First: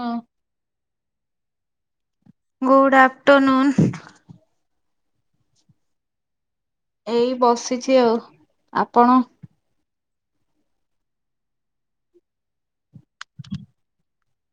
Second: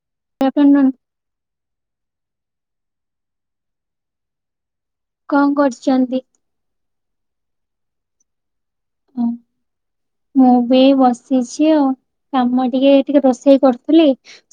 ହଁ [inaudible] good afternoon. କଣ କରୁଛନ୍ତି। ଏଇ ବସିଛି ଆଉ ଆପଣ। ମୁଁ ବି ବସିଛି ଆଉ କାମ ଟିକେ ଟିକେ ରୋଷେଇ କରୁଥିଲି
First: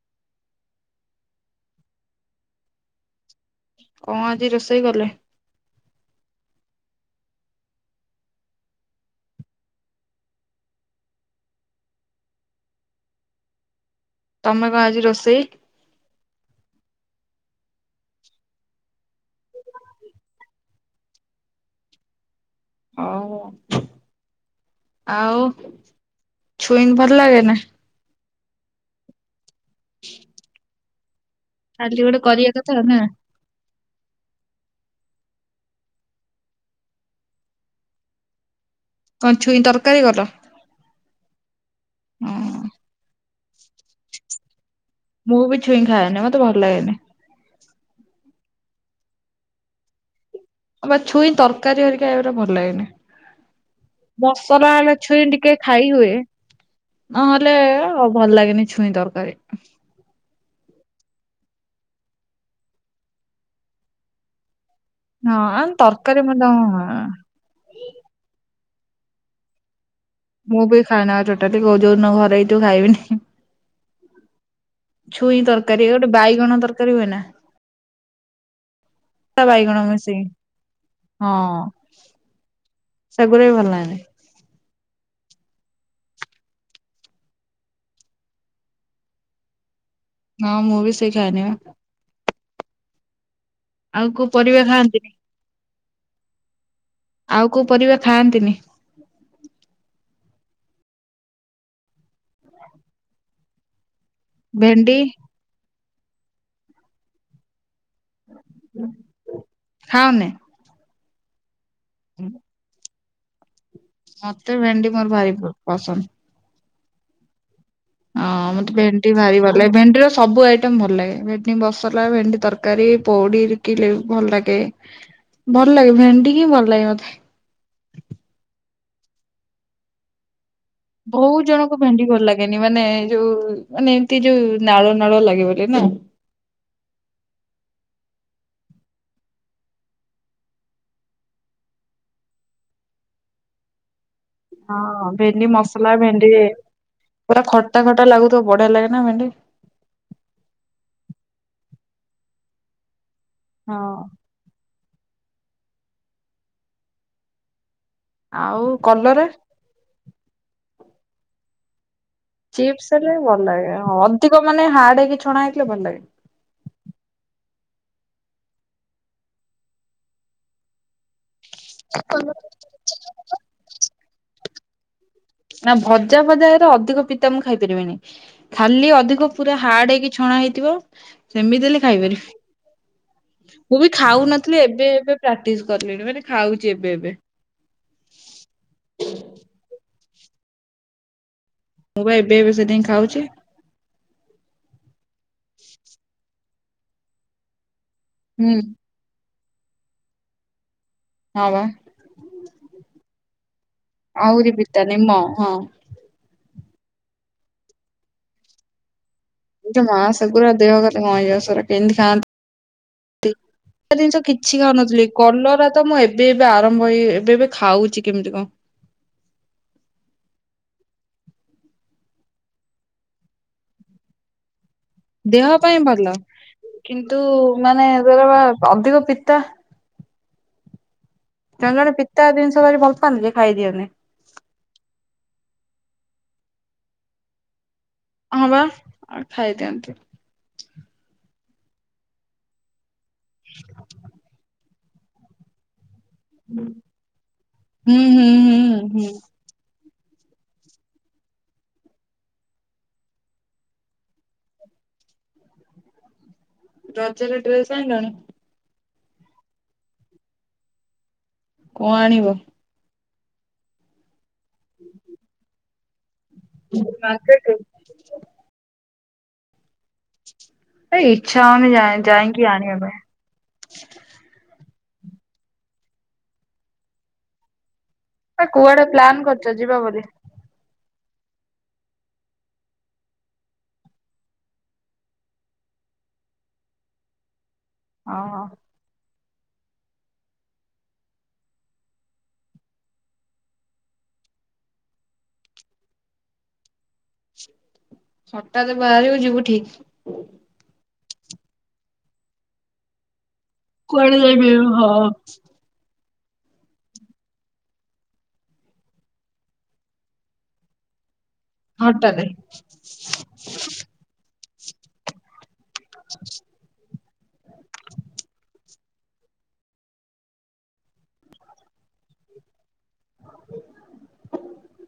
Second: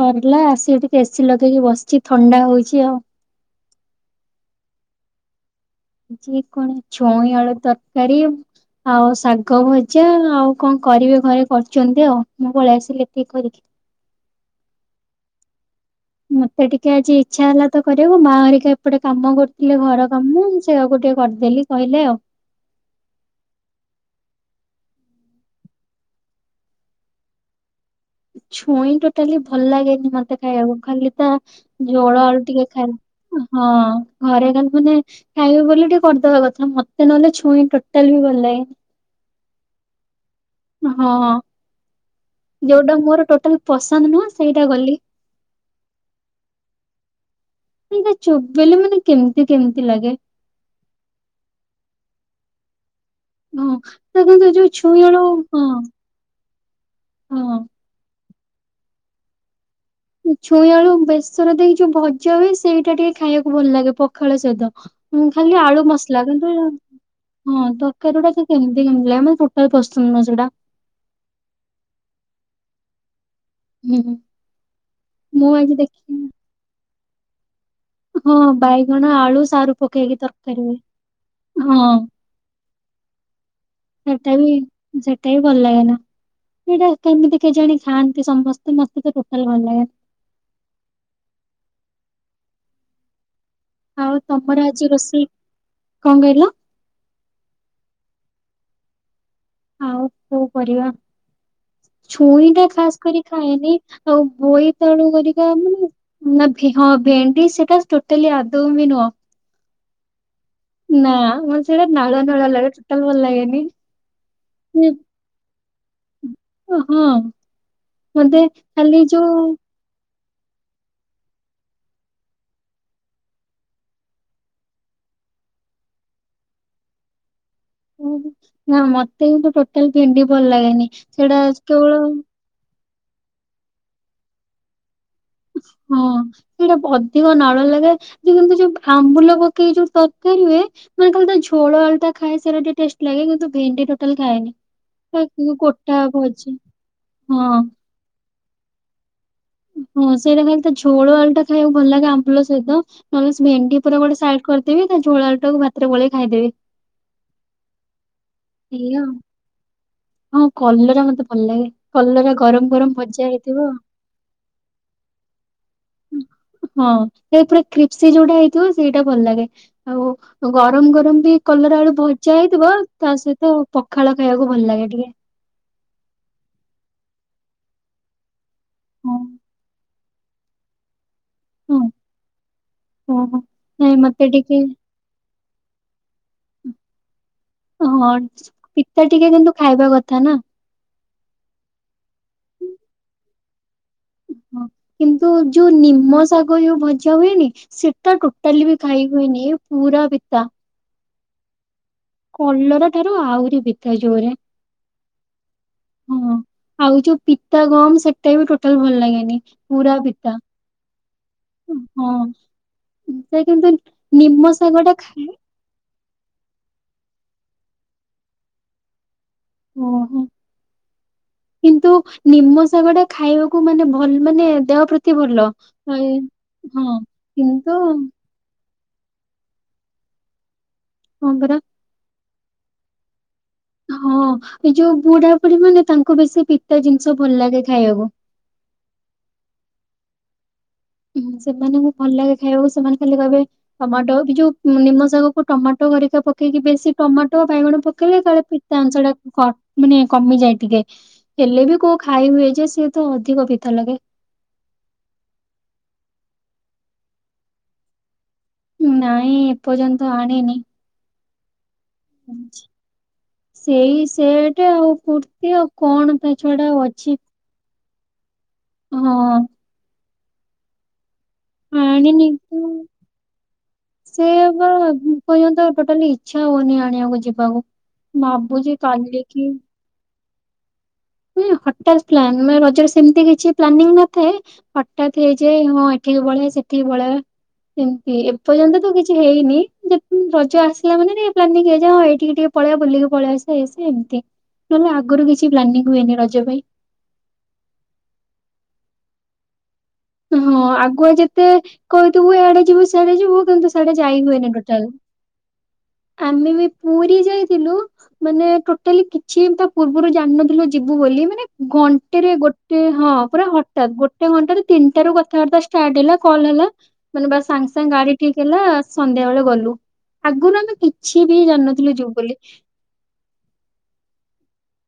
ସରିଲା ଆସିକି ଟିକେ ଏ ସି ଲଗେଇକି ବସିଛି ଥଣ୍ଡା ହଉଛି ଆଉ। କଁ ଆଜି ରୋଷେଇ କଲେ। ଯେ କଣ ଛୁଇଁ ଆଳୁ ତରକାରୀ ଆଉ ଶାଗ ଭଜା ଆଉ କଣ କରିବେ ଘରେ କରୁଛନ୍ତି ଆଉ ମୁଁ ପଳେଇ ଆସିଲି ଏତିକି କରିିକି। ତମେ କଣ ଆଜି ରୋଷେଇ। ମତେ ଟିକେ ଆଜି ଇଛା ହେଲା ତ କରିବାକୁ ମା ହରିକା ଏପଟେ କାମ କରୁଥିଲେ ଘର କାମ ସେୟାକୁ ଟିକେ କରିଦେଲି କହିଲେ ଆଉ। ହଉ ଆଉ ଆଉ ଛୁଇନ୍ ଭଲ ଲାଗେନା। ଛୁଇଁ ଟୋଟାଲି ଭଲ ଲାଗେନି ମତେ ଖାଇବାକୁ ଖାଲି ତ ଖାଲି ଗୋଟେ ଝୋଳ ଆଳୁ କରିବା ଟିକେ କଥା ଖାଲ୍ ନା ହଁ। ଘରେ ମାନେ ଖାଇବେ ବୋଲି ଟିକେ କରିଦବା କଥା ମତେ ନହେଲେ ଛୁଇଁ ଟୋଟାଲି ବି ଭଲ ଲାଗେନି। କଣ୍ ଛୁଇଁ ତରକାରୀ କଲ। ହଁ। ହଁ ଯୋଉଟା ମୋର ଟୋଟାଲ୍ ପସନ୍ଦ ନୁହଁ ସେଇଟା ଗଲି ମୁଁ ବି ଛୁଇଁ ଖାଏନି ମତେ ଭଲ୍ ଲାଗେନି। ସେଇଟା ଚୋବେଇଲେ ମାନେ କେମିତି କେମିତି ଲାଗେ। ଆ ବା ଛୁଇଁ ତରକାରୀ ହେରିକା ଏଗୁଡ଼ା ଭଲ୍ ଲାଗେନି। ହଁ ତା କିନ୍ତୁ ଯୋଉ ମସଲା ହେଲେ ଆଳୁ ଛୁଇଁ ଟିକେ ହଁ ଖାଇ ହୁଏ ନହେଲେ ହଁ। ଭଲ ଲାଗେନି ଛୁଇଁ ତରକାରୀ। ଛୁଇଁ ଆଳୁ ବେସର ଦେଇକି ଯୋଉ ଭଜା ହୁଏ ସେଇଟା ଟିକେ ଖାଇବାକୁ ଭଲ ଲାଗେ ପଖାଳ ସହିତ। ମୁଁ ଖାଲି ହଁ ଆଳୁ ତରକାରୀ ମସଲା ମତେ କିନ୍ତୁ ହଁ ତରକାରୀ ଗୁଡା କେମିତି କେମିତି ଲାଗେ ମତେ ଟୋଟାଲ୍ ମୁଁ ବି ଖାଏନା ଟୋଟାଲି କୋଉ ଯୋଉଦିନ ଘରେ ହେଇଥିବ ଖାଇବିନି। ହୁଁ। [inaudible] ଛୁଇଁ ମୁଁ ଆଜି ତରକାରୀ ଗୋଟେ ଦେଖି ବାଇଗଣ ତରକାରୀ ହୁଏ ନା। ହଁ ବାଇଗଣ ଆଳୁ ତା ସାରୁ ବାଇଗଣ ପକେଇକି ମିଶେଇକି ତରକାରୀ ହୁଏ ହଁ ସେଗୁରା ବି ଭଲ ଲାଗେନି। ସେଟା ବି ସେଟା ବି ଭଲ ଲାଗେନା ସେଇଟା କେମିତି କେଜାଣି ଖାଆନ୍ତି ସମସ୍ତେ ମତେ ତ ଟୋଟାଲ୍ ଭଲ ଲାଗେନା। ହଁ ମୁଁ ଭିି ସେଇ ଖାଏନି ବା। ଆଉ କୋଉ ପରିବା ଖାଆନ୍ତିନି? କଁ କହିଲ? ଆଉ କୋଉ ପରିବା ଖାଆନ୍ତିନି? ଆଉ କୋଉ ପରିବା ଛୁଇଁ ଟା ଖାସ୍ କରି ଖାଏନି ଆଉ ଭେଣ୍ଡି ବୋଇତାଳୁ ଘରିକା ମୁଁ ନା ହଁ ଭେଣ୍ଡି ସେଟା ଟୋଟାଲି ଆଦୌ ବି ନୁହଁ ଖାଅନି? ନା ମ ସେଇଟା ନାଳୁଆ ନାଳୁଆ ଲାଗେ ଟୋଟଲ ଭଲ ଲାଗେନି। ମତେ ଭେଣ୍ଡି ମୋର ଭାରି ପ ପସନ୍ଦ। ଓ ହଁ। ହଁ ମତେ ଖାଲି ଭେଣ୍ଡି ଭାରି ଯୋଉ ଭଲ ଲାଗେ। ଭେଣ୍ଡିର ସ୍ ସବୁ ଆଇଟମ ଭଲ ଲାଗେ। ଭେଣ୍ଡି ମସଲା ଭେଣ୍ଡି ତରକାରୀ। ପୋଡିିକିରି ଭଲ ଲାଗେ ଭଲ ଲାଗେ ଭେଣ୍ଡି ହିଁ ଭଲ ଲାଗେ ମତେ। ଉ ନା ମତେ ହିଁ ଟୋଟାଲ ଭେଣ୍ଡି ଭଲ ଲାଗେ ବହୁତ ଜଣଙ୍କୁ ଭେଣ୍ଡି ଭଲ ଲାଗେନି ମାନେ ଯୋଉ ମାନେ ଏମିତି ଯୋଉ ନାଳୁ ହଁ ସେଇଟା ବ ଅଧିକ ନାଳୁଆ ଲାଗେ କିନ୍ତୁ ଯୁ ଯୋଉ ଆମ୍ବୁଲ ପକେଇକି ଯୋଉ ତରକାରି ହୁଏ। ମାନେ ଖାଲି ତା ଝୋଳ ଆଳୁଟା ଖାଏ। ସେରା ଟିକେ ଟେଷ୍ଟ ଲାଗେ କିନ୍ତୁ ଭେଣ୍ଡି ଟା ହଁ ଭେଣ୍ଡି ମସଲା ଭେଣ୍ଡି ଭଜା ହଁ ପୁରା ଖଟା ଖଟା ଲାଗୁ ତ ବଢିଆ ଲାଗେ ନା ଭେଣ୍ଡି। ଉ ହଁ ସେଇଟା ଖାଲି ତା ଝୋଳ ଆଳୁଟା ଖାଇବାକୁ ଭଲ ଲାଗେ ଆମ୍ପୁଲ ସହିତ ନହେଲେ ସେ ହଁ ଭେଣ୍ଡି ପୁରା ଗୋଟେ ସାଇଡ କର୍ ଦେବି ତା ଝୋଳ ଆଳୁଟାକୁ ଭାତରେ ଗୋଳେଇ ଖାଇଦେବି। ଆଉ ଏଇଆ କଲରା? ହଁ କଲରା ମତେ ଭଲ ଲାଗେ। କଲରା ଗରମ ଚିପ୍ସ ଗରମ ହେଲେ ଭଜା ଭଲ ହେଇଥିବ। ଲାଗେ। ଅଧିକ ମାନେ ହାର୍ଡ ହେଇକି ଛଣା ହେଇଥିଲେ ଭଲ ହଁ ଲାଗେ। [inaudible] ଏ ପୁରା କ୍ରିପ୍ସି ଯୋଉଟା ହେଇଥିବ ସେଇଟା ଭଲ ଲାଗେ। ଆଉ ଗରମ ଗରମ ବି କଲର ଆଳୁ ଭଜା ହେଇଥିବ। ତା ସହିତ ପଖାଳ ଖାଇବାକୁ ଭ ଭଲ ଲାଗେ [inaudible] ନା ଭଜା ଭଜା ହେରା ଅଧିକ ପିତା ମୁଁ ଖାଇ ପାରିବିନି ଖାଲି ହଁ। ଅଧିକ ପୁରା ହାର୍ଡ ହେଇକି ଛଣା ହେଇଥିବ। ସେମିତି ହଁ ହେଲେ ଓହୋ ଖାଇପାରିବି। ମୁଁ ବି ନାଇଁ ମତେ ଟିକେ ଖାଉନଥିଲି ଏବେ ଏବେ ପ୍ରାକ୍ଟିସ କଲେଣି ମାନେ ଖାଉଛି ଏବେ ଏବେ। ହଁ ତ ନା। ମୁଁ ବା ଏବେ ଏବେ ସେଥାଇଁ ଖାଉଚି। ହଁ କେମ୍। ତ ଯଉ ନିମ ଶଗ୍ ଗ ଯୋଉ ଭଜା ହୁଏନି ସେ ଟା ହୁଁ ଟୋଟାଲି ବି ଖାଇ ହୁଏନି। ପୁରା ପିତା। ହ ବା। କଲରା ଠାରୁ ଆହୁରି ପିତା ଜୋରେ ଆହୁରି ପିତା ନିମ ହଁ ହଁ ଆଉ ଯୋଉ ପିତା ଗମ ସେଟା ବି ଟୋଟାଲ ଭଲ ଲାଗେ [unintelligible] ଦେହ କଥା କଣ ହେଇଯାଉଚି ସେରା କେମିତି ହଁ। ଖାଆନ୍ତି ସେ କିନ୍ତୁ [unintelligible] ଜିନିଷ ନିମ କିଛି ଶାଗ ଟା ଖାଉନଥିଲି ଖାଏ କଲରା ତ ମୁଁ ଏବେ ଏବେ ଏବେ ଆରମ୍ଭ ହେଇ ଏବେ ଏବେ ଖାଉଛି କେମିତି କଣ ଓହୋ କିନ୍ତୁ ନିମ ଶାଗ ଟା ଖାଇବାକୁ ମାନେ ଭଲ ମାନେ ଦେହ ପ୍ରତି ଭଲ। ଦେହ ପାଇଁ ଏଇ ଭଲ ହଁ କିନ୍ତୁ କିନ୍ତୁ ମାନେ ଧର ବା ଅଧିକ ପିତା ହଙ୍ଗରା ତା ଜିନିଷ ଭଲ ପାଆନ୍ତି ଯେ ଖାଇଦିଅନ୍ତି। ହଁ ଏ ଯୋଉ ବୁଢା ବୁଢୀ ମାନେ ତାଙ୍କ ବେଶୀ ପିତା ଜିନିଷ ଭଲ ଲାଗେ ଖାଇବାକୁ। ହଁ ବା ଖାଇଦିଅନ୍ତିୁ ସେମାନଙ୍କୁ ଭଲ ଲାଗେ ଖାଇବାକୁ ସେମାନେ ଖା କହିବେ ଟମାଟୋ ବି ଯୋଉ ନିମ ଶାଗକୁ ଟମାଟ ହରିକା ପକେଇକି ବେଶୀ ଟମାଟୋ ବାଇଗଣ ହୁଁ ପକେଇଲେ ହୁଁ କଲେ ତା ହୁଁ ପିତା ଅଂଶ ହୁଁ। ଟା କ ମାନେ କମିଯାଏ ଟିକେ ହେଲେ ବି କୋଉ ଖାଇ ହୁଏ ଯେ ସେତ ଅଧିକ ପିତା ଲାଗେ ରଜର ଡ୍ରେସ୍ ଆଇିଲଣି ନାଇଁ ଏପର୍ଯ୍ୟନ୍ତ ଆଣନି କଣ ଆଣିବ ସେଇ ସେଟ ଆଉ କୁର୍ତ୍ତି ଆଉ କଣ ତା ଛଡା ଆଉ ଅଛି [unintelligible] ହଁ ଏଇ ଇଛା ହୋଇନି ଯାଇ ଆଣିନି ଯାଇକି ତ। ଆଣିବା ପାଇଁ ସେ ବା ପର୍ଯ୍ୟନ୍ତ ଆଉ ଟୋଟାଲି ଇଚ୍ଛା ହଉନି ଆଣିବାକୁ ଯିବାକୁ ଭାବୁଛି କୁଆଡେ କାଲି ପ୍ଲାନ କରିଛ ଯିବା ବୋଲି? ହଠତ୍ ପ୍ଲାନ ମାନେ ରଜରେ ସେମିତି କିଛି ପ୍ଲାନିଂ ନଥାଏ ହଠତ୍ ହେଇଯାଏ ହଁ ଏଠିକି ପଳେଇ ସେଠି ପେଇବା ଏମତି ଓହୋ। ଏପର୍ଯ୍ୟନ୍ତ ତ କିଛି ହେଇନି ରଜ ଆସିଲା ମାନେ ପ୍ଲାନିଂ ହେଇଯା ହଁ ଏଇଠିକି ଟିକେ ପଳେଇଆ ବୁଲିକି ପଳେଇ ଆସିବା ଏମିତି ନହେଲେ ଆଗରୁ କିଛି ପ୍ଲାନିଂ ହୁଏନି ରଜ ପାଇଁ ହଠାତ ବାହାରିବୁ ଯିବୁ ଠିକ। ହଁ ଆଗୁଆ ଯେତେ କହିଥିବୁ ଏଆଡେ ଯିବୁ ସଆଡେ ଯିବୁ କିନ୍ତୁ ସିଆଡେ ଯାଇ କୁଆଡେ ହୁଏନି ଟୋଟାଲ। ଯାଇପରିବୁନୁ ହଁ। ଆମେ ବି ପୁରୀ ଯାଇଥିଲୁ ମାନେ ଟୋଟାଲି କିଛି ତା ପୂର୍ବରୁ ଜାଣିନଥିଲୁ ଯିବୁ ବୋଲି ମାନେ ହଠାତେ। ଘଣ୍ଟେରେ ଗୋଟେ ହଁ ପୁରା ହଠତ୍ ଗୋଟେ ଘଣ୍ଟେ ତିନିଟାରୁ କଥାବାର୍ତ୍ତା ଷ୍ଟାଟ୍ ହେଲା କଲ୍ ହେଲା ମାନେ ବା ସାଙ୍ଗେ ସାଙ୍ଗେ ଗାଡି ଠିକ ହେଲା ସନ୍ଧ୍ୟା ବେଳେ ଗଲୁ। ଆଗରୁ ଆମେ କିଛି ବି ଜାଣିନଥିଲୁ ଯିବୁ ବୋଲି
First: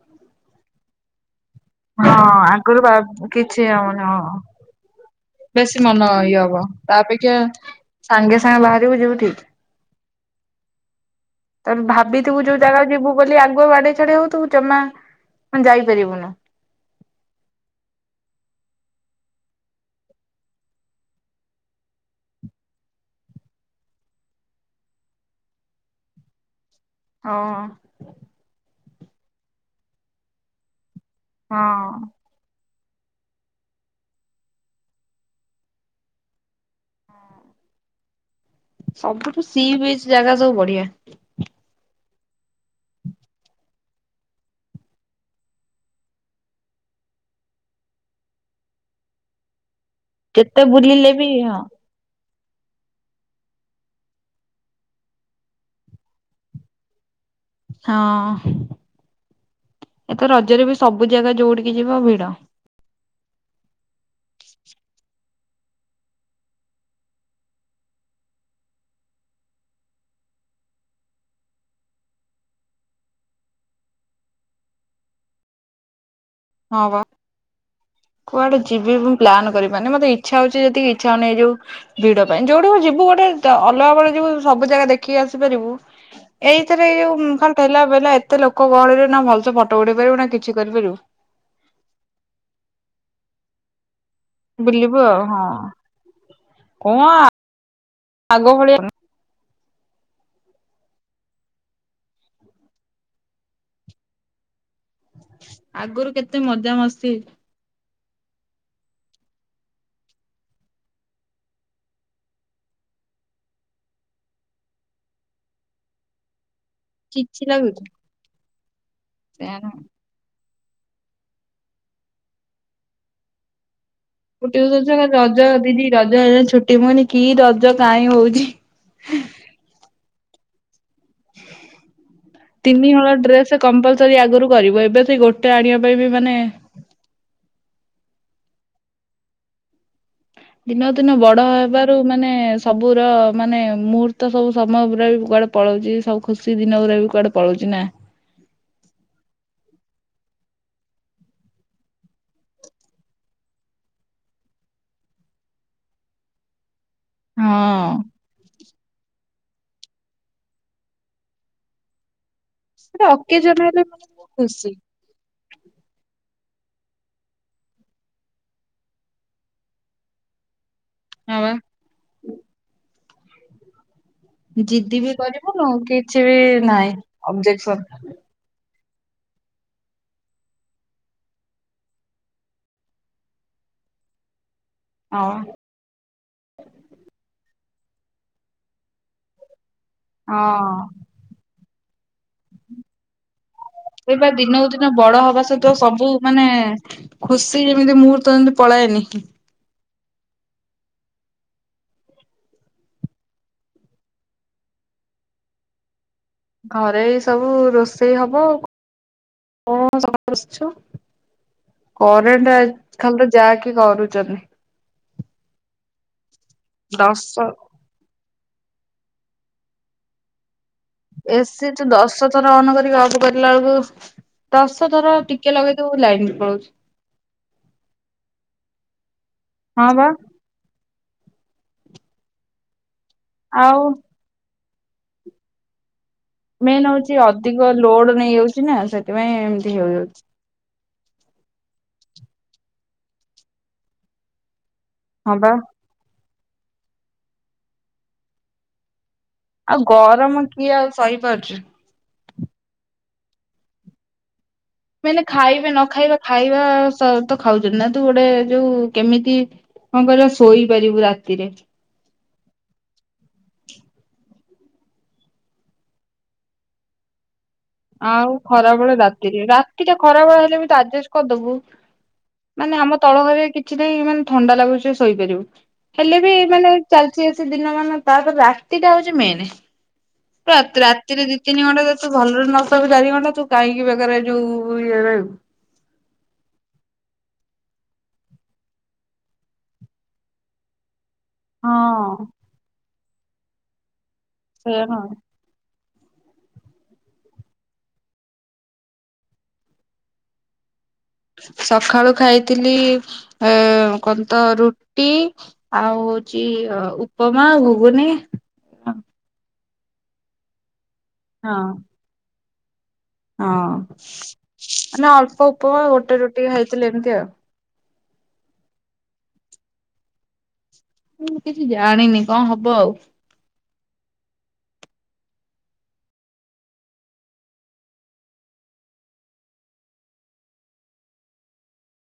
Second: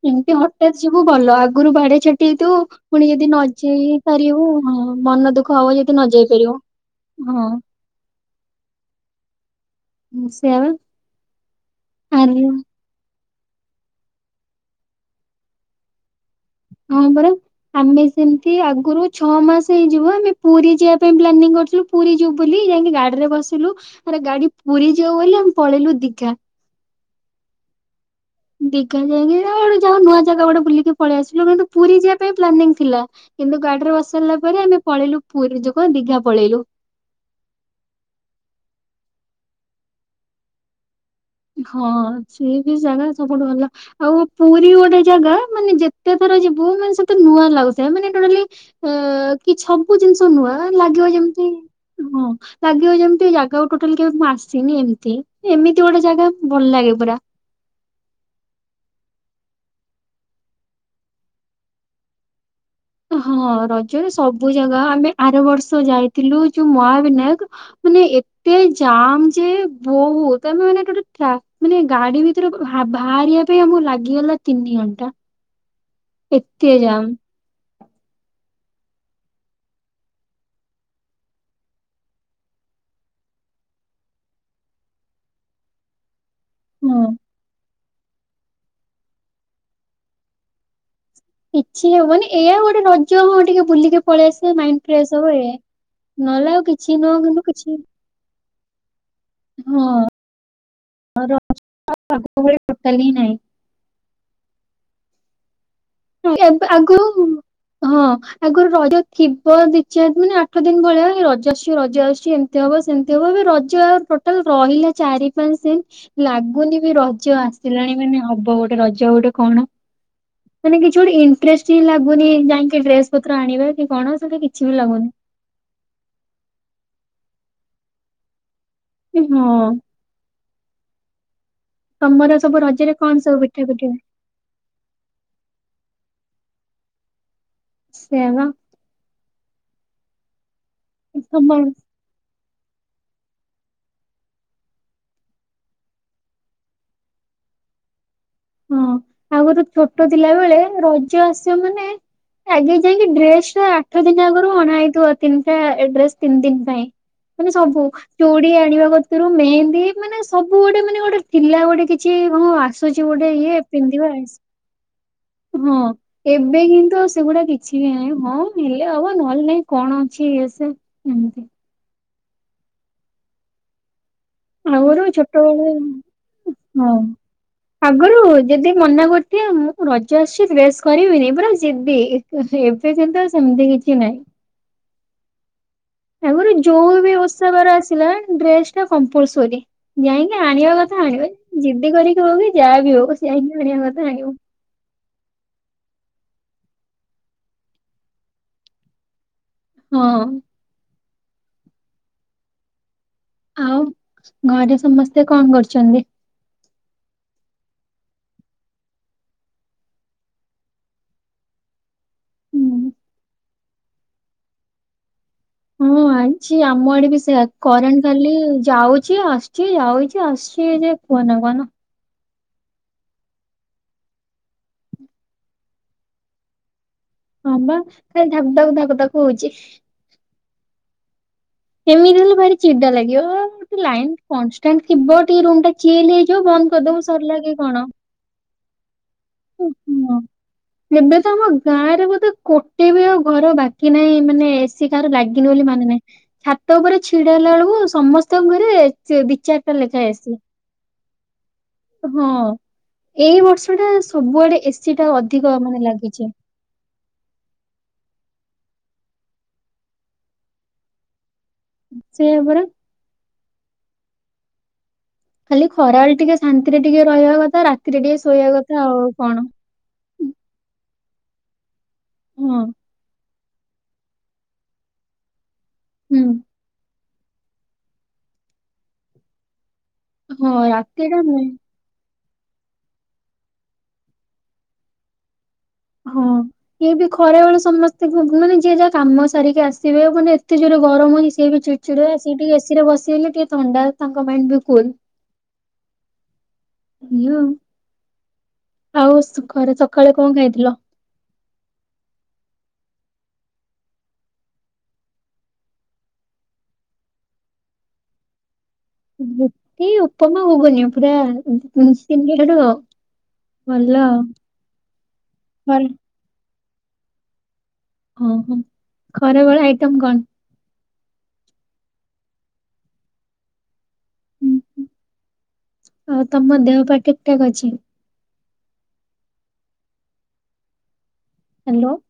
ଏମିତି ହଠାତ୍ ଯିବୁ ଭଲ ଘରୁ ବାଡେଇ ହଁ ଛାଟି ହେଇଥିବୁ ଆଗରୁ ବା ପୁଣି ଯଦି ନ କିଛି ଯାଇ ହବନି ହଁ। ପାରିବୁ ମନ ଦୁଃଖ ହବ ବେଶୀ ଯଦି ମନ ନ ଯାଇ ଇଏ ହବ ପାରିବ ତା ଅପେକ୍ଷା ହଁ। ସାଙ୍ଗେ ସାଙ୍ଗେ ବାହାରିବୁ ଯିବୁ ଠିକ। ହଁ ସେଇଆ ବା। ତ ଆମେ ଭାବିଥିବୁ ଆରେ ଯୋଉ ଜାଗାକୁ ଯିବୁ ବୋଲି ଆଗୁଆ ବାଡେଇ ଛାଟି ହଉଥିବୁ ଜମା ଯାଇପାରିବୁନୁ। ହଁ ପରା ଆମେ ସେମିତି ଆଗରୁ ଛଅ ମାସ ହେଇଯିବ ଆମେ ପୁରୀ ଯିବା ପାଇଁ ପ୍ଲାନିଂ କରିଥିଲୁ ପୁରୀ ଯିବୁ ବୋଲି ଯାଇକି ଗାଡିରେ ବସିଲୁ। ଆରେ ଗାଡି ପୁରୀ ଯିବ ବୋଲି ଆମେ ପଳେଇଲୁ ଦିଘା। ହଁ। ଦିଘା ଯାଇକି ଗୋଟେ ଯାହା ହଉ ନୂଆ ଜାଗା ଗୋଟେ ବୁଲିକି ପଳେଇ ଆସିଲୁ କିନ୍ତୁ ହଁ ପୁରୀ ଯିବା ପାଇଁ ପ୍ଲାନିଂ ଥିଲା କିନ୍ତୁ ଗାଡିରେ ବସିସାରିଲା ପରେ ଆମେ ପଳେଇଲୁ ପୁରୀ ଯୋଗୁ ଦିଘା ପଳେଇଲୁ। ସବୁଠୁ ସି ବିଚ ଜାଗା ସବୁ ବଢିଆ। ହଁ ସି ବିଚ ଜାଗା ସବୁଠୁ ଭଲ। ଆଉ ପୁରୀ ଗୋଟେ ଜାଗା ମାନେ ଯେତେ ଥର ଯିବୁ ମାନେ ସେତେ ନୂଆ ଲାଗୁଥାଏ। ମାନେ ଟୋଟାଲି କି ସବୁ ଜିନିଷ ନୁଆ ଯେତେ ଲାଗିବ ବୁଲିଲେ ବି ଯେମିତି ହଁ ହଁ। ଲାଗିବ ଯେମିତି ଜାଗାକୁ ଟୋଟାଲ କେବେ ମୁଁ ଆସିନି ଏମିତି। ଏମିତି ଗୋଟେ ଜାଗା ଭଲ ଲାଗେ ପୁରା। ହଁ ଏଥର ରଜରେ ବି ସବୁ ଜାଗା ଯୋଉଠିକି ଯିବ ଭିଡ। ହଁ ରଜରେ ସବୁ ଜାଗା ଆମେ ଆର ବର୍ଷ ଯାଇଥିଲୁ ଯୋଉ ମହାବିନାୟକ ମାନେ ଏତେ ଜାମ ଯେ ବହୁତ ଆମେ ମାନେ ଗୋଟେ ମାନେ ଗାଡି ଭିତରେ ବାହାରିବା ପାଇଁ ଆମକୁ ଲାଗିଗଲା ତିନି ଘଣ୍ଟା। ଏତେ ହଁ ବା ଯାମ୍ କୁଆଡେ ଯିବି ମୁଁ ପ୍ଲାନ୍ କରିପାରୁନି। ମତେ ଇଚ୍ଛା ହଉଛି ଯେତିକି ଇଚ୍ଛା ହଉନି ଏଇ ଯୋଉ ଭିଡ ପାଇଁ। ଯୋଉଠି ଯିବୁ ଗୋଟେ ଅଲଗା ବେଳେ ଯିବୁ ସବୁ ଜାଗା ଦେଖିକି ଆସିପାରିବୁ ଏଇଥରେ ହଁ ଯୋଉ ଘଣ୍ଟେ ହେଲା ଏତେ ଲୋକ ଗହଳିରେ ନା ଭଲସେ ଫଟୋ ଉଠେଇ ପାରିବୁ ନା କିଛି କରିପାରିବୁ କିଛି ହବନି ଏଇଆ ଗୋଟେ ରଜ ଆଉ ଟିକେ ବୁଲିକି ପଳେଇ ଆସିବ ମାଇଣ୍ଡ ବୁଲିବୁ ଫ୍ରେଶ ଆଉ ହବ ହଁ ଏଇଆ। ନହଲେ ଆଉ କଣ କିଛି ନୁହ କିନ୍ତୁ କିଛି ଆଗ ଭଳିଆ ହଁ, ର ଆଗ ଭଳିଆ ଟୋଟାଲ ହିଁ ନାହିଁ। ହ। ଏବେ ଆଗରୁ ହଁ। ଆଗରୁ ରଜ ଥିବ ଦି ଚାରି ଦିନ ଆଠ ଦିନ ଭଳିଆ ରଜ ଆସୁଛି ରଜ ଆସୁଛି ଏମତି ହବ ସେମିତି ହବ। ଏବେ ରଜ ଆଉ ଟୋଟାଲ ରହିଲା ଚାରି ପାଞ୍ଚ ଦିନ ଲାଗୁନି ରଜ କିଛି ଲାଗୁଛି ଆସିଲାଣି ମାନେ ହବ ଗୋଟେ ରଜ ଗୋଟେ ସେୟା କଣ ନୁହଁ। ମାନେ କିଛି ଗୋଟେ ଇଣ୍ଟରେଷ୍ଟ ହଁ ଲାଗୁନି ଯାଇକି ଡ୍ରେସ ପତ୍ର ଆଣିବା କି କଣ ସେଟା ମୋ କିଛି ବି ଟିଉସନ ଛୁଆ ଲାଗୁନି। ଖାଲି ରଜ ଦିଦି ରଜ ଛୁଟି। ମୁଁ କହିଲି କି ର ଜ କାଇଁ ହଉଛି। ହଁ। ତମର ସବୁ ରଜରେ ତିନିହଳ କଣ ସବୁ ଡ୍ରେସ ପିଠା ପିଠି ହୁଏ? କମ୍ପଲସର ଆଗରୁ କରିବ ଏବେ ସେ ଗୋଟେ ଆଣିବା ପାଇଁ ବି ମାନେ ସେବା। ଦିନ ଦିନ ବଡ ତମ ହେବାରୁ ମାନେ ସବୁର ମାନେ ମୁହୂର୍ତ୍ତ ସବୁ ସମୟ ପୁରା ବି କୁଆଡେ ପଳଉଛି ସବୁ ଖୁସି ଦିନ ପୁରା ବି କୁଆଡେ ପଳଉଛି ନା। ହଁ ଆଉ ଗୋଟେ ଛୋଟ ଥିଲା ବେଳେ ରଜ ଆସିବ ମାନେ ଆଗେ ଯାଇକି ଡ୍ରେସ ଟ ଆଠ ଦିନ ଆଗରୁ ଅଣା ହେଇଥିବ ତିନିଟା ଡ୍ରେସ ତିନି ଦିନ ପାଇଁ। ମାନେ ସବୁ ହଁ ଚୁଡି ଆଣିବା। ମ ମାନେ ସବୁ ଗୋଟେ ମାନେ ଗୋଟେ ଥିଲା ଗୋଟେ କିଛି ହଁ ଆସୁଛି ଗୋଟେ। କେ ଇଏ ଜମ ହେଲେ ମ ପିନ୍ଧିବା ଖୁସି ହଁ ଏବେ କିନ୍ତୁ ଆ ସେଗୁଡା କିଛି ବି ନାହିଁ ହଁ ହେଲେ ଆଉ ନହେଲେ ନାଇଁ କଣ ଅଛି ସେ। ଏମିତି ହବା। ହୁଁ ଜିଦି ଆଗରୁ ବି କରିବୁନୁ ଛୋଟବେଳେ କିଛି ବି ନହିଁ ହଁ। ଅବଜେକ୍ସନ। ଆଗରୁ ଯଦି ମନା କରୁଥ ମୁଁ ରଜ ଆସିଛି ଫ୍ରେଶ କରିବିନି ପରା ଯିଦି ଏବେ ଯେ ସେମତି କିଛି ନହିଁ। ହଁ ଏମାନେ ଜଉ ବି ବସ୍ ବା ଅ ଡ୍ରେସ ଟା। କମ୍ପୁଲ ସୀ ଯାଇକି ଆଣିବା ହଁ। କଥା ଆଣିବା। ଜିଦି କରିକି ହଉ କି ଯାହା ବିି ହଉ। ଯାଇକି ଆଣିବା କଥା ଏ ଆଣିବ। ବା ଦିନକୁ ଦିନ ବଡ ହବା ସହିତ ସବୁ ମାନେ ଖୁସି ଯେମିତି ମୁଁ ତ ଏମିତି ପଳାଏନି। ହଁ। ଆଉ ଘରେ ସମସ୍ତେ କଣ କରୁଛନ୍ତି। ଘରେ ସବୁ ରୋଷେଇ ହବ ଆ କ କରେଣ୍ଟ ଖାଲି ତ ଯାହାକ କରୁଛନ୍ତି। ହଁ ଆଇ। ଛି ଆମ ଆଡେ ବି ସେୟା ଦଶ କରେଣ୍ଟ ଖାଲି ଯାଉଛି ଆସଛି ଯାଉଛି ଆସ ଏ ସେ ତ ଦଶ ଥ ର ଅନ୍ କରିକି ଅଫ୍ କରିଲା ବେଳକୁ ଦଶ ଥର ଟିକେ ଲଗେଇଥିବୁ ଲାଇନ୍ ପଳଉଛୁ। ହଁ ବା ଖାଲି ଧାକୁ ତାକୁ ଧାକୁ ତାକ ହଉଚି। ହଁ ବା ଏମିତି ହେଲେ ଭାରି ଚିଡ଼ା ଲାଗ ଇଏ [unintelligible] ଆଉ ଲାଇନ୍ କନସ ଟ୍ରେନ ଥିବ ଟିକେ ରୁମ୍ ଟା ଚିଲ୍ ହେଇ ମେନ୍ ହଉଛି ଅଧିକ ଲୋଡ୍ ନେଇଯାଉ ଚିନା ସେ ସେଥିପାଇଁ ଏମତି ଓହୋ। ହେଉଯାଉଛି। ଏବେ ତ ଆମ ଗାଁରେ ବୋଧେ ଗୋଟେ ବି ଆଉ ଘର ବାକି ନାହିଁ ମାନେ ଏସ ସି କାହାର ହଁ ଲାଗିନି ବା ବୋଲି ମାନେ ନାହିଁ। ଛାତ ଉପରେ ଛିଡା ହେଲା ବେଳକୁ ସମସ୍ତଙ୍କ ଘରେ ଚେ- ଦି ଚାରିଟା ଆଉ ଲେଖା ଏସି ଗରମ କିଏ ଆଉ ସ ସହିପାରୁଚୁ। ହଁ ଏଇ ବର୍ଷ ଟା ସବୁଆଡେ ଏସି ଟା ମାନେ ଅଧିକ ଖାଇବେ ମାନେ ନ ଖାଇବା ଲାଗିଛି ଖାଇବା ସ-ତ ଖାଉଚନ୍ତି ନା ତୁ ଗୋଟେ ଯୋଉ କେମିତି କଣ କହିଲ ଶୋଇପାରିବୁ ରାତିରେ। ସେୟା ପରା। ଖାଲି ଖରାବେଳେ ଟିକେ ଶାନ୍ତିରେ ଟିକେ ରହିବା କ ଆଉ ଖରାବେଳେ ରାତିରେ ରାତିଟା ଖରାବେଳେ ହେଲେ ବି ତ ଆଜେଷ କଦବୁ। ହଁ ମାନେ ଆମ ତଳ ଘରେ କିଛି ନାଇଁ ମାନେ ଥଣ୍ଡା ଲାଗୁଚି ଶୋଇପାରିବୁ। ହେଲେ ହୁଁ ବି ମାନେ ଚାଲିଛି ଏସି ଦିନ ମାନ ତା ପରେ ରାତିଟା ହଉଚି ମେନେ। ହଁ ରାତିଟା ରା-ରାତିରେ ଦି ମେନ୍ ତିନି ଘଣ୍ଟା ଯ ତୁ ଭଲରେ ନ ତବେ ଚାରି ଘଣ୍ଟା ତୁ କାହିଁକି ବେକାର ଏ ଯୋଉ ଇଏ ରହିବୁ। ହଁ ଇଏ ବି ଖରା ବେଳେ ସମସ୍ତେ ଗୁ-ଗୁ-ମାନେ ଯିଏ ଯାହା କାମ ସାରିକି ଆସିବେ ମାନେ ଏତେ ଜୋରେ ଗରମ ହଉଚି ସିଏ ବି ଚିଡ ଚିଡ ହୁଏ ହଁ ଆସିକି ଟିକେ ଏସି ରେ ବସ ସିଲେ ଟିକେ ଥଣ୍ଡା ତାଙ୍କ ମାଇଣ୍ଡ ବି ସେଇଆ କୁଲ୍। ନା। ହାଲୋ। ଆଉ ସୁଖରେ ସକାଳେ କଣ ଖାଇଥିଲ? ସକାଳୁ ଖାଇଥିଲି କନ ତ ରୁଟି ଆଉ ହୋଉଚି ଉପମା ଆଉ ଘୁଗୁନି। ରୁଟି ଉପମା ଘୁଗୁନି? ପୁରା ମେ-ମେସିନ ରେ ସେଠୁ ହଁ ମାନେ ଅଳ୍ପ ଉପମା ଖରା ଗୋଟେ ରୋଟି ଖାଇ ଥିଲି ଏମତି ଆଉ। ଓହୋ ଖରାବେଳେ ଆଇଟମ କଣ ମୁଁ କିଛି ଜାଣିନି କଣ ହବ ଆଉ। ଆଉ ତମ ଦେହ ପା ଠିକଠାକ ଅଛି? ହାଲୋ।